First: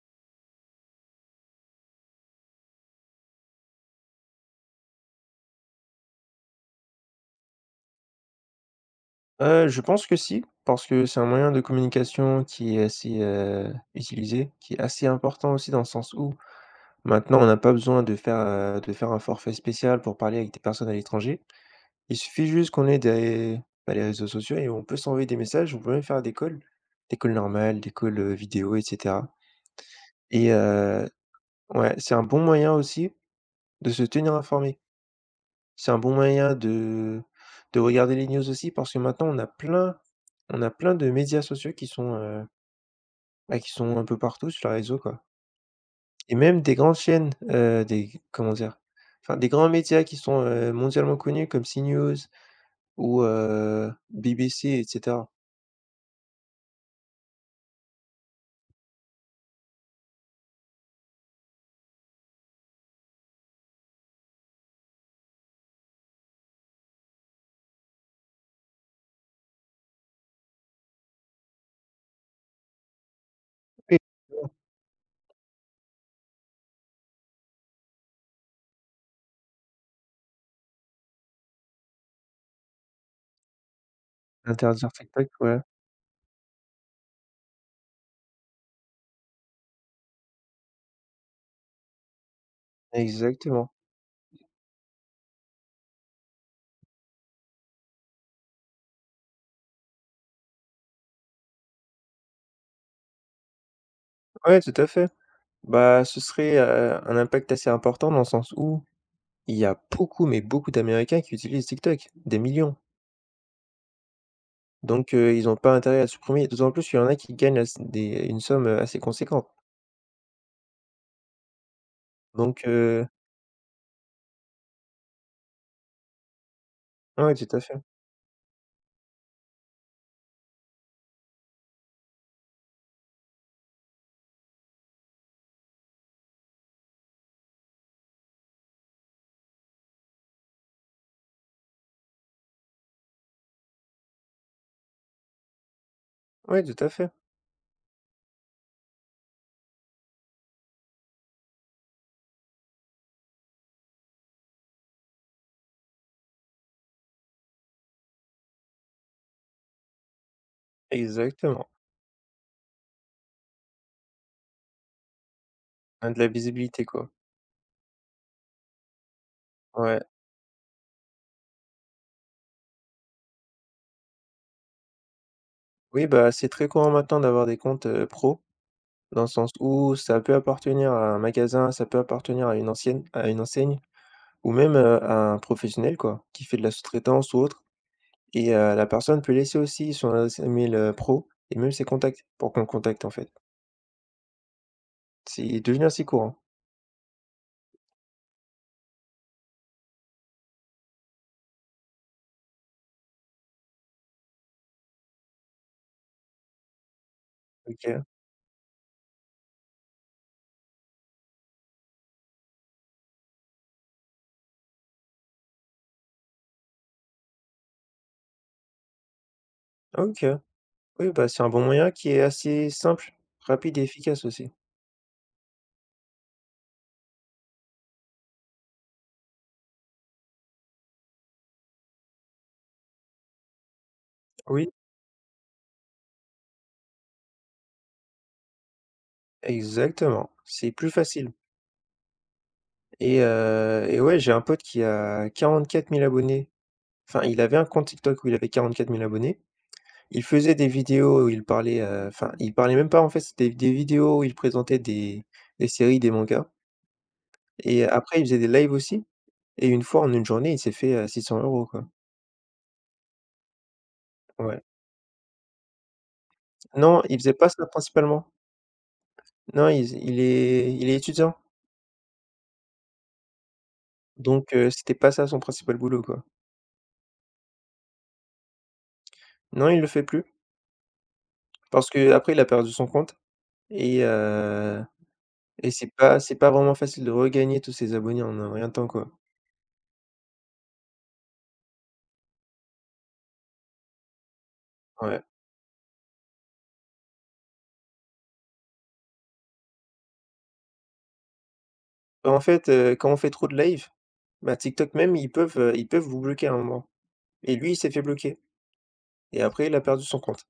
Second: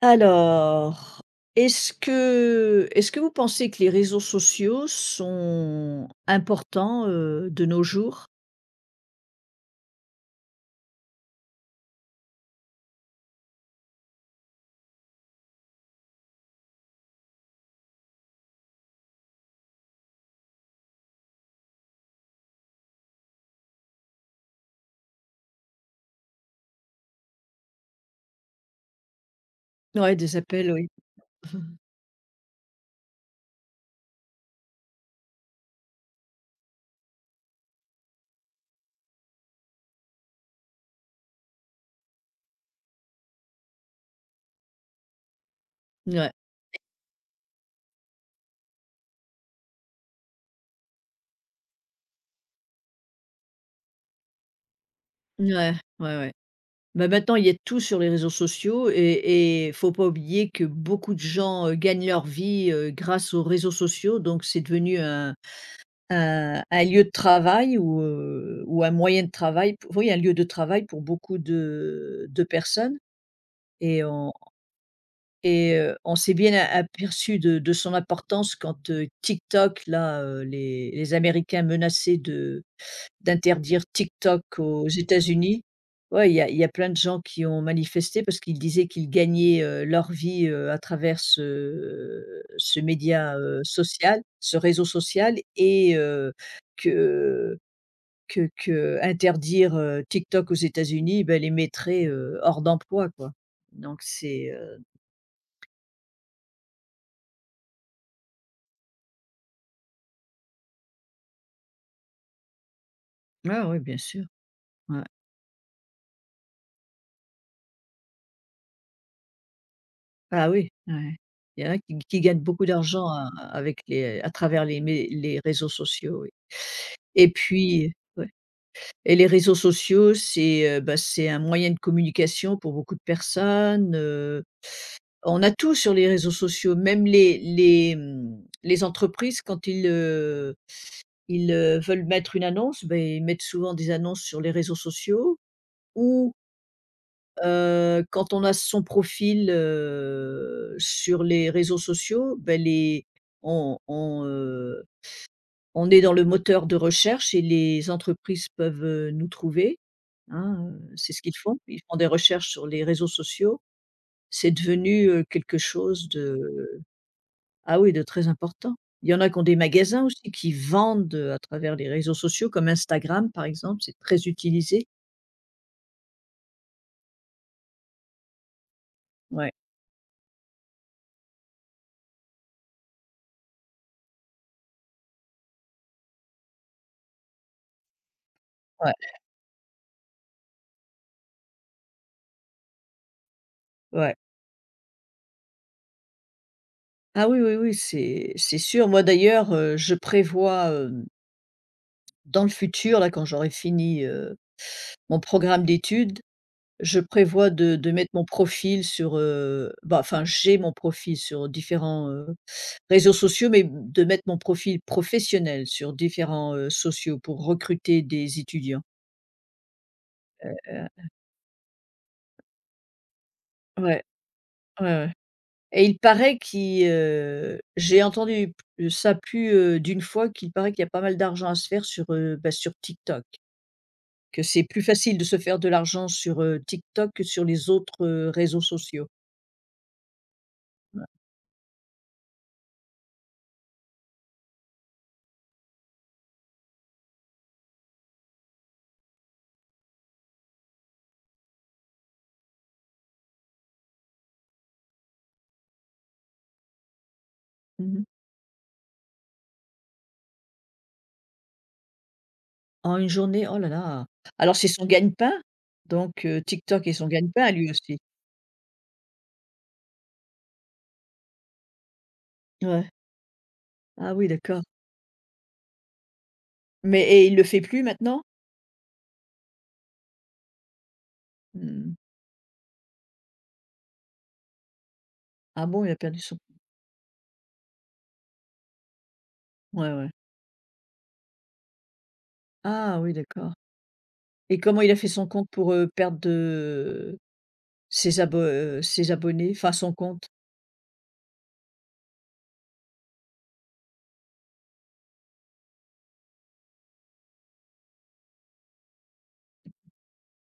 Alors, est-ce que vous pensez que les réseaux sociaux sont importants, de nos jours? Je pense que si, parce que c'est un moyen de communication qui est assez, utilisé, qui est assez important aussi dans le sens où maintenant on n'a pas besoin de faire, de faire un forfait spécial pour parler avec des personnes à l'étranger. Il suffit juste qu'on ait des, bah, les réseaux sociaux et on peut s'envoyer des messages, on peut même faire des calls normales, des calls, vidéo et cetera Ouais, des et appels, oui. Ouais, c'est un bon moyen aussi de se tenir informé. C'est un bon moyen de regarder les news aussi parce que maintenant on a plein de médias sociaux qui sont, bah, qui sont un peu partout sur les réseaux, quoi Ouais, et même des grandes chaînes, des comment dire? Enfin, des grands médias qui sont, mondialement connus comme CNews ou BBC et cetera. ouais, ouais, ouais. Bah, maintenant, il y a tout sur les réseaux sociaux et faut pas oublier que beaucoup de gens, gagnent leur vie, grâce aux réseaux sociaux, donc c'est devenu un lieu de travail ou, ou un moyen de travail pou oui, un lieu de travail pour beaucoup de personnes Oui, et on. On s'est bien a aperçu de son importance quand, TikTok là, les Américains menaçaient de d'interdire TikTok interdire aux TikTok, ouais, États-Unis. Ouais, il y a plein de gens qui ont manifesté parce qu'ils disaient qu'ils gagnaient, leur vie, à travers ce média, exactement. social, ce réseau social et que que interdire TikTok aux États-Unis, ben les mettrait, hors d'emploi, quoi. Donc c'est. Ouais, tout à fait. Bah, ce serait, un impact assez important dans le sens où il y a beaucoup, mais beaucoup d'Américains qui utilisent TikTok, des millions. Ouais, ouais, bien sûr. Ouais. Donc ils ont pas intérêt à se supprimer, d'autant plus qu'il y en a qui gagnent ass des une somme, assez conséquente. Ah oui, ouais. Il y en a qui gagnent beaucoup Donc d'argent heu, a avec les à travers les réseaux sociaux, oui. Et ouais, tout à fait. puis, ouais, et les réseaux sociaux, c'est, bah, c'est un moyen de communication pour beaucoup de personnes, on a tout sur les réseaux sociaux, même les entreprises quand ils, ils, veulent mettre une annonce, ben ils mettent souvent des annonces sur les réseaux sociaux ou. Ouais, tout à fait, Quand on a son profil, sur les réseaux sociaux, ben, les on on, heu, on est dans le moteur de recherche et les entreprises peuvent, nous trouver, hein, c'est ce qu'ils font. exactement. Ils font des recherches sur les réseaux sociaux. C'est devenu, quelque chose Hein, de la de, visibilité, quoi. ah oui, de très important. Il y en a qui ont des Ouais. magasins aussi qui vendent, à travers les réseaux sociaux comme Instagram, par exemple, c'est très utilisé. Oui, bah, c'est très courant maintenant d'avoir des comptes, pro, dans le sens Ouais, où ça peut appartenir à un magasin, ça peut appartenir à une ancienne à une enseigne ou même, à un professionnel, quoi, qui fait de la sous-traitance ou autre et la ouais, personne peut laisser aussi son adresse email, pro et même ses contacts, pour qu'on le contacte, en fait. ouais. C'est devenu assez courant. Ah oui, oui, oui, c'est sûr. Moi d'ailleurs, je prévois, dans le futur, là, quand j'aurai fini, mon programme d'études, je prévois de OK. mettre mon profil sur, bah, enfin, j'ai mon profil sur différents, réseaux sociaux, mais de mettre mon profil professionnel sur différents, sociaux pour recruter des étudiants. OK. Heu Oui, bah, c'est un bon moyen qui est assez simple, rapide et ouais, efficace aussi. ouais, ouais, et il paraît qui, j'ai entendu p ça plus, d'une fois qu'il paraît qu'il y a pas mal d'argent à se faire sur, sur TikTok. Que c'est Oui, plus facile de se faire de l'argent sur, TikTok que sur les autres, réseaux sociaux. exactement, c'est plus Ouais. facile et et ouais, j'ai un pote qui a 44 000 abonnés. Enfin, il avait un compte TikTok où il avait 44 000 abonnés. Il faisait des vidéos où il parlait, enfin, il parlait même pas, en fait, c'était des vidéos où il présentait des séries, des mangas et Mmh. après il faisait des lives aussi et une fois, en une journée, il s'est fait, 600 euros quoi. En une journée, oh là là! Alors Ouais. c'est son gagne-pain, donc TikTok est Non, son il faisait gagne-pain pas à ça lui aussi. principalement. Non, il est étudiant. Ouais. Ah oui, Donc d'accord. C'était pas ça son principal boulot, quoi. Mais et il le fait plus maintenant? Non, il le fait plus parce Mmh. que après il a perdu son compte et heu Ah et bon, il a perdu c'est son. pas vraiment facile de regagner tous ses abonnés en un rien de temps, quoi. Ouais, ouais. Ah oui, d'accord. Et comment il a fait Ouais. son compte pour, perdre de ses abo ses abonnés? Enfin son compte? Bah, en fait, quand on fait trop de live, bah, TikTok même, ils peuvent vous bloquer à un moment et lui, il s'est fait bloquer et après il a perdu son compte.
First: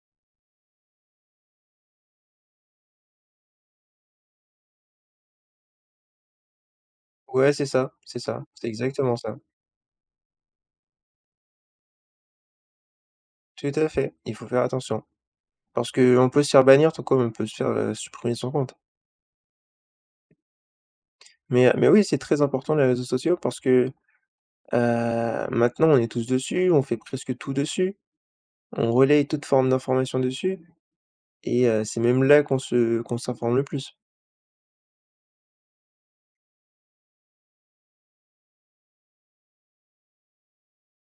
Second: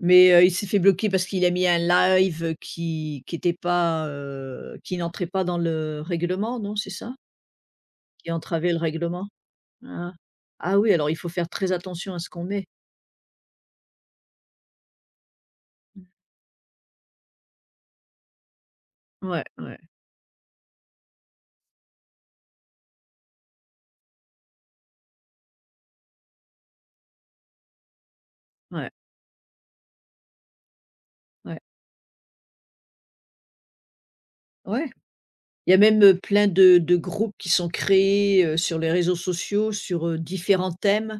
Mais, il s'est fait bloquer parce qu'il a mis un live, qui était pas, qui n'entrait pas dans le règlement, non, c'est ça? Ouais, c'est ça, c'est Qui ça, c'est entravait le exactement règlement? ça. Ah. Ah oui, alors il faut faire très attention à ce qu'on met. Tout à fait, il faut faire attention parce que on peut se faire bannir tout comme on peut se faire, supprimer son compte. Ouais, ouais, Mais oui, c'est très important les réseaux sociaux parce que maintenant, on est tous dessus, on fait presque tout dessus, ouais, on relaye toute forme d'information dessus ouais, et c'est même là qu'on s'informe le plus. ouais. Il y a même, plein de groupes qui sont créés, sur les réseaux sociaux sur, différents thèmes.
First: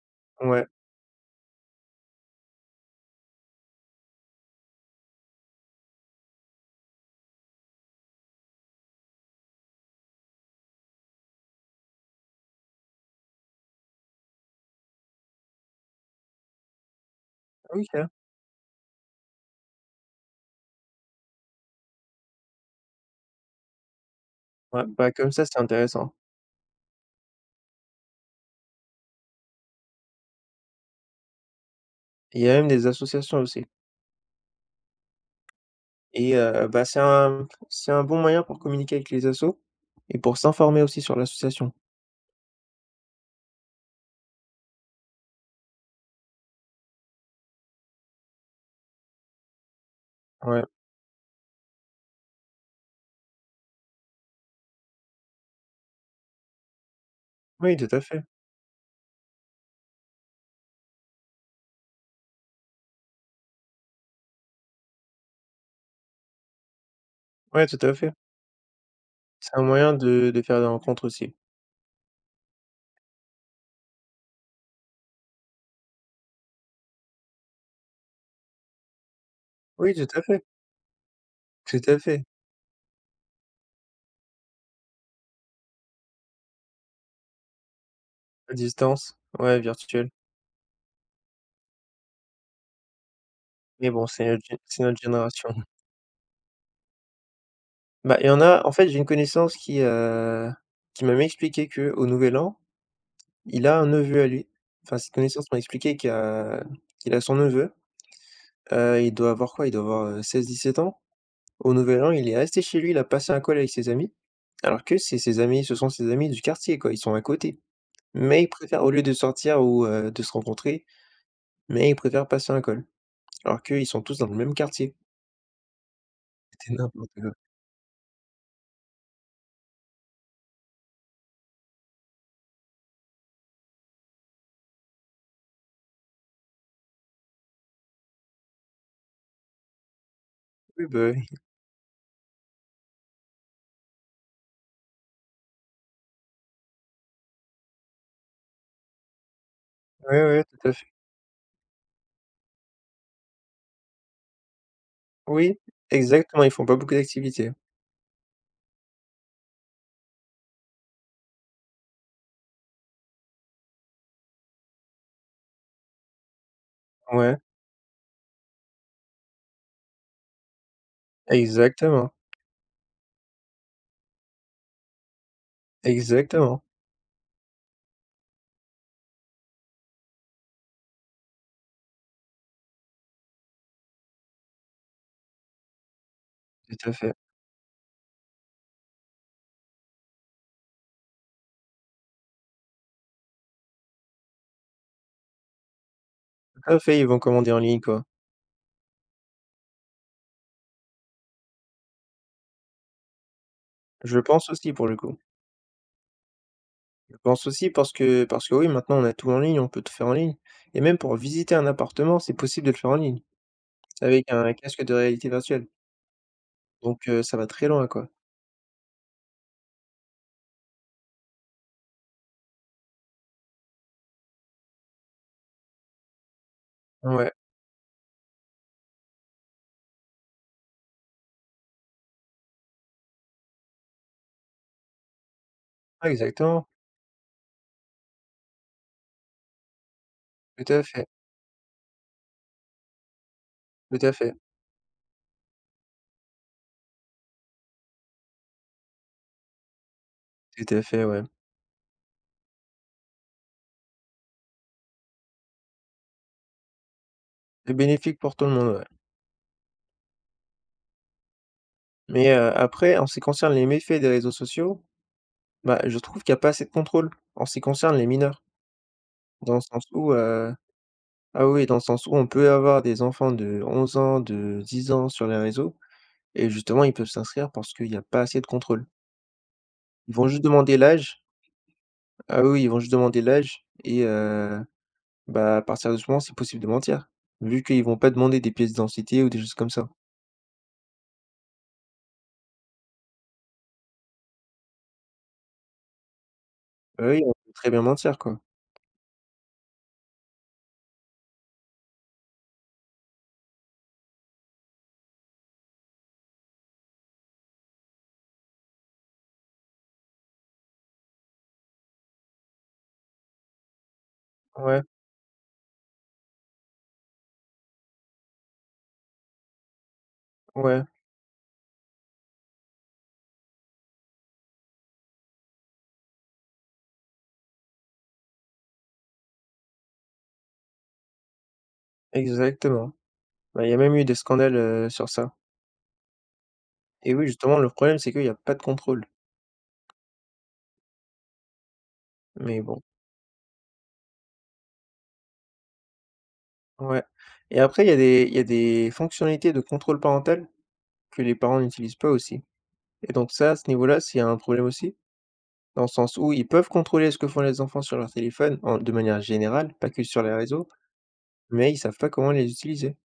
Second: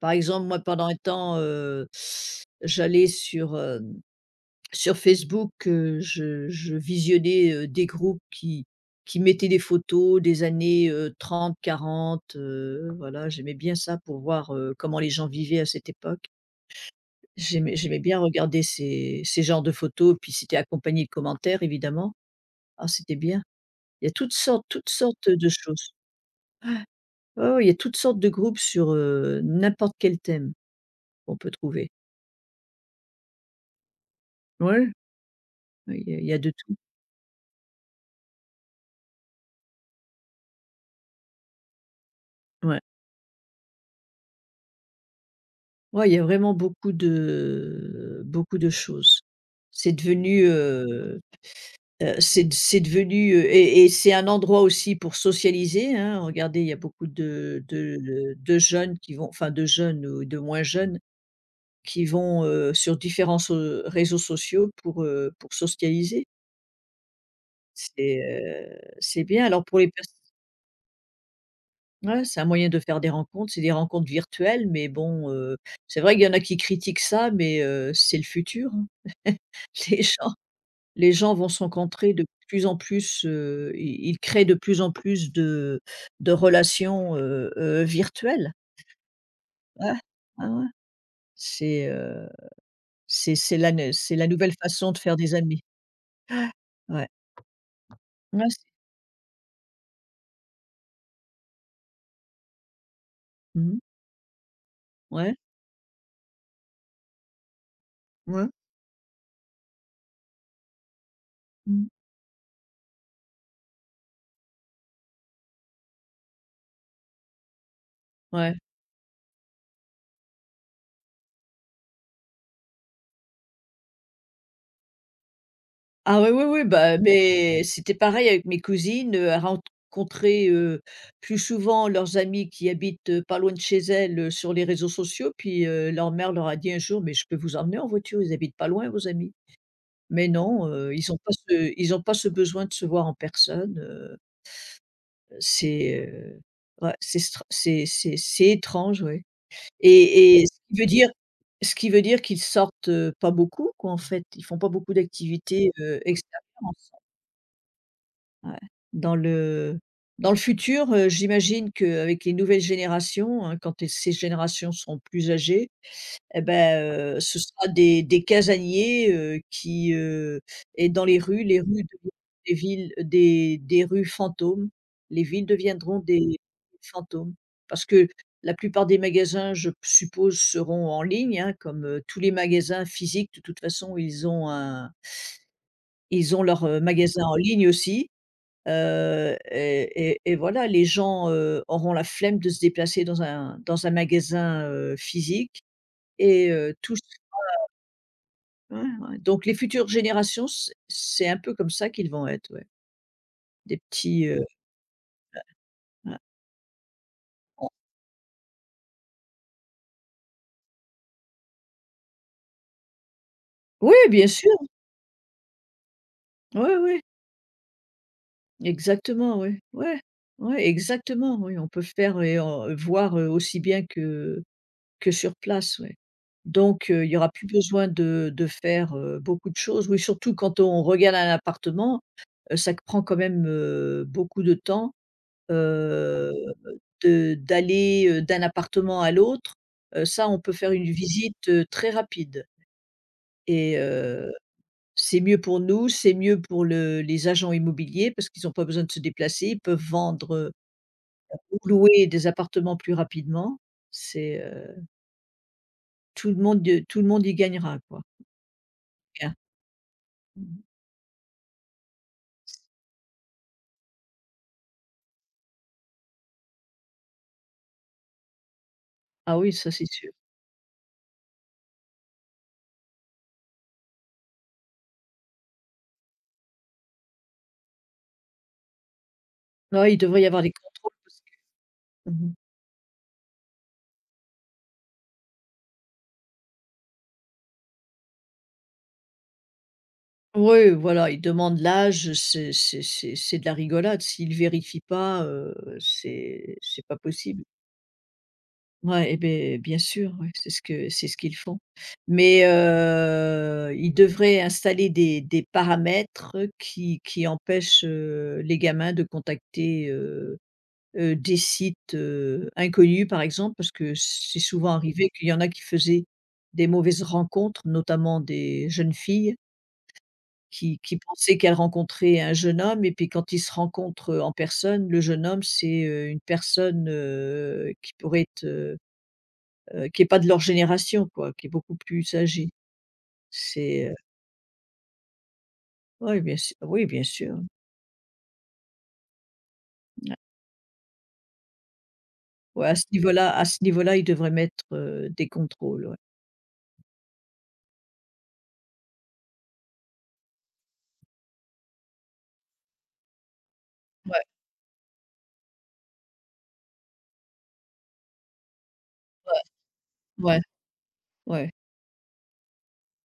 Par exemple, moi Ouais, pendant un temps, j'allais Sur Facebook, je visionnais, des groupes qui mettaient des photos des années, 30-40, voilà, j'aimais bien ça pour voir, comment les gens vivaient à cette époque. J'aimais OK, bien regarder ces genres de photos, puis c'était accompagné de commentaires évidemment. Ah, c'était bien. Il y a toutes sortes ouais, toutes bah, sortes comme ça, de c'est choses. intéressant. Ouais, ouais, ouais, il y a toutes sortes de groupes sur, n'importe quel thème qu'on peut trouver. Il y a même des associations aussi Ouais, il y a il y et a de tout. bah, c'est un bon moyen pour communiquer avec les assos et pour s'informer aussi sur l'association. Ouais. Ouais, il y a vraiment beaucoup de choses. C'est devenu, Ouais, c'est devenu, et c'est un endroit aussi pour socialiser, hein. Regardez, il y a beaucoup de oui, tout de à fait. de de jeunes qui vont enfin de jeunes ou de moins jeunes qui vont, sur différents réseaux sociaux pour socialiser. Ouais, tout à fait. C'est bien. C'est un Alors pour les moyen pers. de faire des rencontres aussi. Ouais, c'est un moyen de faire des rencontres, c'est des rencontres virtuelles mais bon, c'est vrai qu'il y en a qui critiquent ça mais, c'est le futur, hein. Oui, Les gens Les gens vont se tout à rencontrer fait, de plus en plus, ils créent de plus en plus de relations, virtuelles. à distance, ouais, Ouais, virtuel. ouais, ouais. C'est, heu, c'est la Mais ne bon, c'est c'est la notre nouvelle gé c'est façon de notre faire des génération. amis. Ouais. Bah, il y en Ouais, c'est. a en fait, j'ai une connaissance qui m'a expliqué que au nouvel an, il a Mmh. un neveu à lui. Enfin, cette Ouais, connaissance m'a expliqué qu'il a son neveu, ouais, il doit avoir quoi? Il doit avoir, 16, 17 ans. Au mmh, nouvel an, il est resté chez lui, il a passé un col avec ses amis, alors que c'est ses amis ce sont ses amis du quartier quoi, ils sont à côté. Mais ils ouais. préfèrent au lieu de sortir ou, de se rencontrer, mais ils préfèrent passer un col, alors qu'ils sont tous dans le même quartier. Ah oui, oui, oui, C'était bah, n'importe quoi. mais c'était pareil avec mes cousines, à rencontrer, plus souvent leurs amis qui habitent, pas loin de chez elles, sur les réseaux sociaux puis, leur mère leur a dit un jour: «Mais je peux vous emmener en voiture, ils habitent pas loin vos amis». Mais non, Oui, bah, oui. Ils ont pas ce besoin de se voir en personne, c'est, ouais, c'est str c'est étrange, ouais, Ouais, et ouais, et tout à fait. Ce qui veut dire qu'ils sortent, pas beaucoup quoi, en fait. Ils font pas beaucoup Oui, d'activités, extérieures exactement, ils font pas beaucoup ensemble, d'activités. ouais. Dans le Dans le futur, j'imagine qu'avec les nouvelles générations, hein, quand ces générations seront plus âgées. Et ben, Ouais. ce sera des casaniers, et dans les rues deviendront Exactement, des villes des rues fantômes. Les villes deviendront des exactement, fantômes parce que la plupart des magasins, je suppose, seront en ligne, hein, comme, tous les magasins physiques. De toute façon, ils ont leur, tout à fait, magasin en ligne aussi, et voilà, les gens, auront la flemme de se déplacer dans un magasin, physique et tout heu, à tous. fait, ils vont commander en ligne, quoi. Ouais, ouais. Donc les futures générations, c'est un peu comme ça qu'ils vont être, ouais. Des Je petits, pense aussi pour le coup. ah, Je pense on aussi parce que oui, maintenant on a tout en ligne, on peut tout faire en ligne et même pour visiter un appartement, c'est possible de le faire en ligne oui, bien avec sûr. un casque de réalité virtuelle. Oui, oui. Donc ça va très loin, quoi. Exactement, oui. Ouais, ouais, exactement, oui. On peut faire et en, voir, aussi bien que sur place, ouais. Donc il y aura Ouais, plus besoin de faire, beaucoup de choses. Oui, surtout quand on regarde un appartement, ça prend quand même, beaucoup de temps. Heu, exactement, de d'aller, d'un appartement à l'autre, ça on peut tout faire à une fait, visite, très rapide et tout à heu, fait, c'est mieux pour nous, c'est mieux pour le les agents immobiliers parce qu'ils ont pas besoin de se déplacer, ils peuvent vendre, tout à fait, ouais. ou louer des appartements plus rapidement. C'est, tout le monde y C'est gagnera quoi. bénéfique pour tout le monde, ouais. Bien. Mmh. Mais après en ce qui concerne les méfaits des réseaux sociaux, bah, je trouve qu'il y a pas assez de contrôle en ce qui concerne les mineurs. Ah oui, Dans le ça sens c'est sûr. où heu, ah oui, dans le sens où on peut avoir des enfants de 11 ans, de 10 ans sur les réseaux et justement ils peuvent s'inscrire parce qu'il y a pas assez de contrôle. Ouais, il Ils devrait vont y juste avoir des demander contrôles parce l'âge. que. Mmh. Ah oui, ils vont juste demander l'âge et bah, à partir de ce moment, c'est possible de mentir, vu qu'ils vont pas demander des pièces d'identité ou des choses comme ça. Oui, voilà, ils demandent l'âge, c'est de la rigolade. S'ils vérifient pas, c'est pas Bah oui, on possible. peut très bien mentir, quoi. Ouais et beh, bien sûr, ouais, c'est ce qu'ils font. Mais, ils devraient installer des paramètres qui empêchent, les gamins de contacter, des sites, inconnus, par exemple, parce que c'est souvent Ouais, arrivé qu'il y en a qui faisaient des mauvaises rencontres, notamment des jeunes filles. Qui ouais, qui pensait qu'elle rencontrait un jeune homme et puis quand ils se rencontrent, en personne, le jeune homme, c'est, une personne, qui n'est pas de leur génération quoi, qui est beaucoup plus âgée. exactement. Bah, il y a C'est, même heu, eu des scandales, sur ça oui bien et oui, sûr, justement, le problème, c'est qu'il y a pas de contrôle ouais. mais Ouais, bon, à ce niveau-là, ils devraient mettre, des contrôles, ouais. ouais et après il y a des fonctionnalités de contrôle parental que les parents n'utilisent pas aussi et donc ça, à ce niveau-là, c'est Ouais, un problème aussi, dans le sens où ils peuvent contrôler ce que font les enfants sur leur téléphone en de manière ouais, générale, pas que sur les ouais, réseaux, ouais, mais ils savent pas comment les utiliser.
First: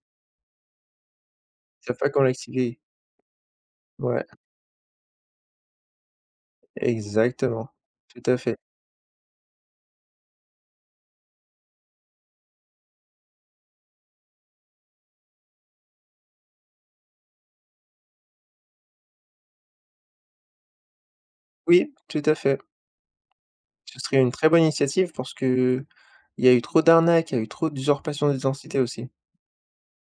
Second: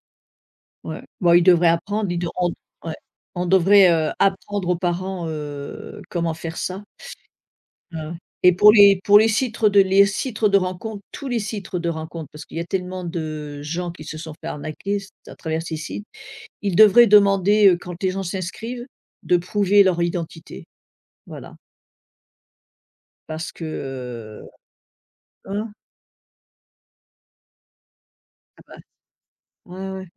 ouais. Bon, ils devraient Ils savent pas apprendre, ils comment de on. l'activer. Ouais. On devrait, Ouais, apprendre aux parents, comment faire ça. exactement. Ah ouais. Tout à Et fait. Pour les citres tous les citres de rencontre, parce qu'il y a tellement de gens qui se sont fait arnaquer c à travers ces sites, ils devraient demander, quand les gens s'inscrivent, de prouver leur identité. Voilà, Oui, tout à fait. parce que. Ce serait une très Heu bonne initiative parce hein? que il y a eu trop d'arnaques, il y a eu trop d'usurpation Ah bah, d'identité aussi. ouais, ouais, ouais.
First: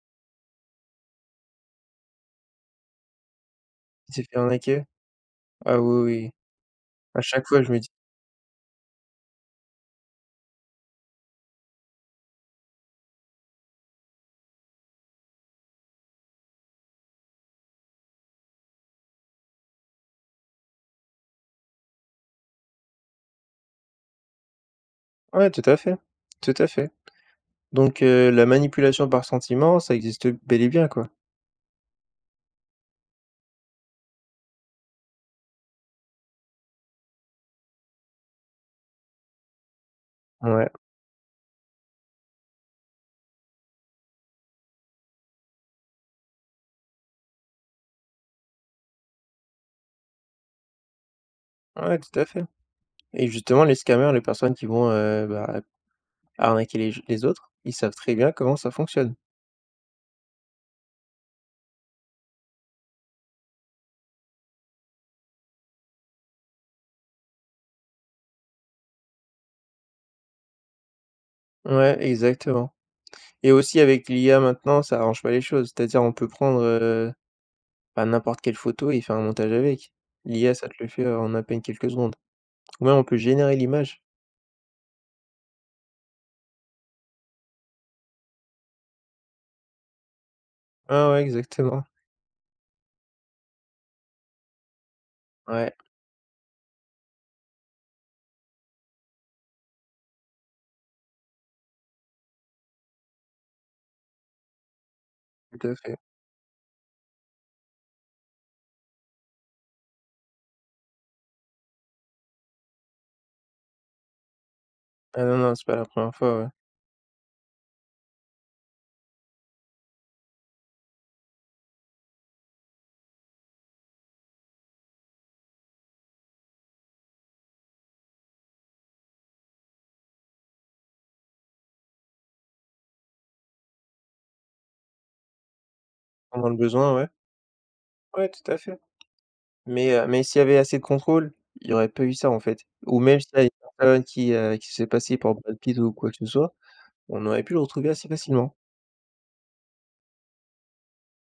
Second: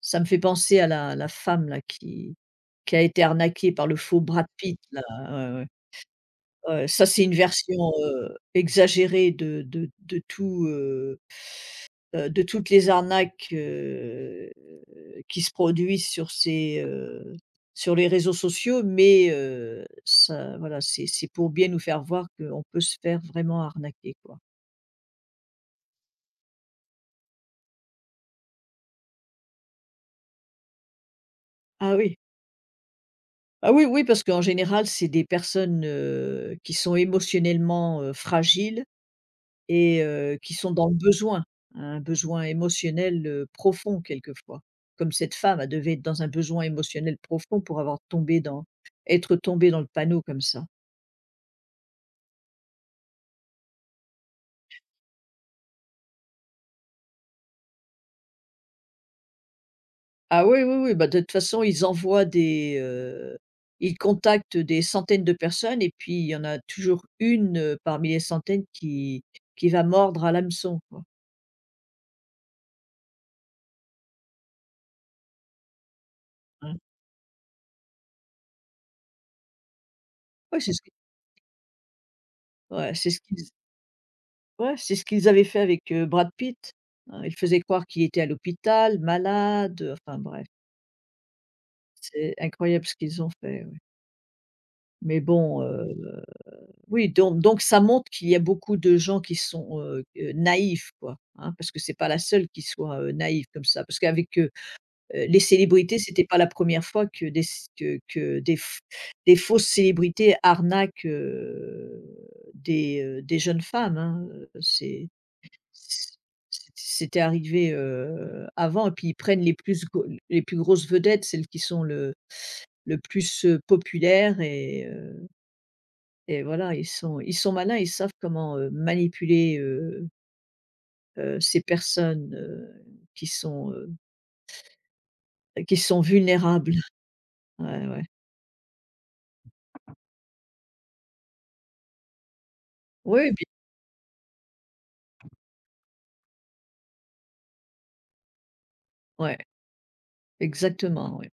Ça me fait penser à la femme là qui a été arnaquée par le Il faux s'est fait Brad Pitt arnaquer. là, ouais, ouais. Ouais, Ah oui, oui. Oui. ouais, ça À c'est une chaque fois, je version, me dis exagérée de tout, de toutes les arnaques, qui se produisent sur sur les réseaux sociaux, mais ça voilà, c'est pour bien nous faire voir qu'on peut se faire vraiment arnaquer, quoi. ouais, tout à fait, tout à fait. Donc la manipulation par sentiment, ça existe bel et bien, quoi. Ah oui, ah oui, oui, parce qu'en général, c'est des personnes, qui sont émotionnellement, fragiles et qui Ouais. sont dans le besoin, un besoin émotionnel, profond quelquefois. Comme cette femme, elle devait être dans un besoin émotionnel profond pour avoir tombé dans être tombée dans le panneau comme ça. Ouais, tout à fait et justement, les scammers, les personnes qui vont, bah, arnaquer les autres, ils savent très bien comment ça fonctionne. Ah oui, oui, oui, bah, de toute façon, ils contactent des centaines de personnes et puis il y en a toujours une, parmi les centaines qui va mordre à l'hameçon, quoi. Ouais, exactement et aussi avec l'IA maintenant, ça arrange pas les choses. C'est-à-dire, on peut prendre, Mmh. Bah, n'importe quelle photo et faire un montage avec. L'IA, Ouais, ça c'est te ce le qui. fait, en à peine quelques secondes. Ou Ouais, même on c'est peut ce qu'ils. générer l'image. Ouais, c'est ce qu'ils avaient fait avec, Brad Pitt, hein. Ils faisaient croire qu'il était à l'hôpital, malade, enfin bref, Ah ouais, exactement. c'est incroyable ce qu'ils ont fait, ouais. Mais bon, Ouais, oui, donc ça montre qu'il y a beaucoup de gens qui sont, naïfs quoi, hein, parce que c'est pas la seule qui soit, naïve comme ça. Parce qu'avec, les tout à fait. célébrités, c'était pas la première fois que des c que des f des fausses célébrités arnaquent, des jeunes femmes, hein, Ah non, non, c'est pas la c première fois, ouais. c'était arrivé, avant et puis ils prennent les plus grosses vedettes, celles qui sont le plus, populaires et voilà, ils sont malins, ils savent comment, manipuler, ces personnes, qui sont, heu, qui sont Dans le vulnérables. besoin, ouais. Ouais, ouais. Ouais, tout à fait. Mais s'il y avait assez de contrôle, il y aurait pas eu ça, en fait. Ou même Oui, s'il y a et une personne qui s'est fait passer pour Brad Pitt ou quoi que ce soit, on aurait pu le retrouver assez facilement. ouais, exactement, ouais.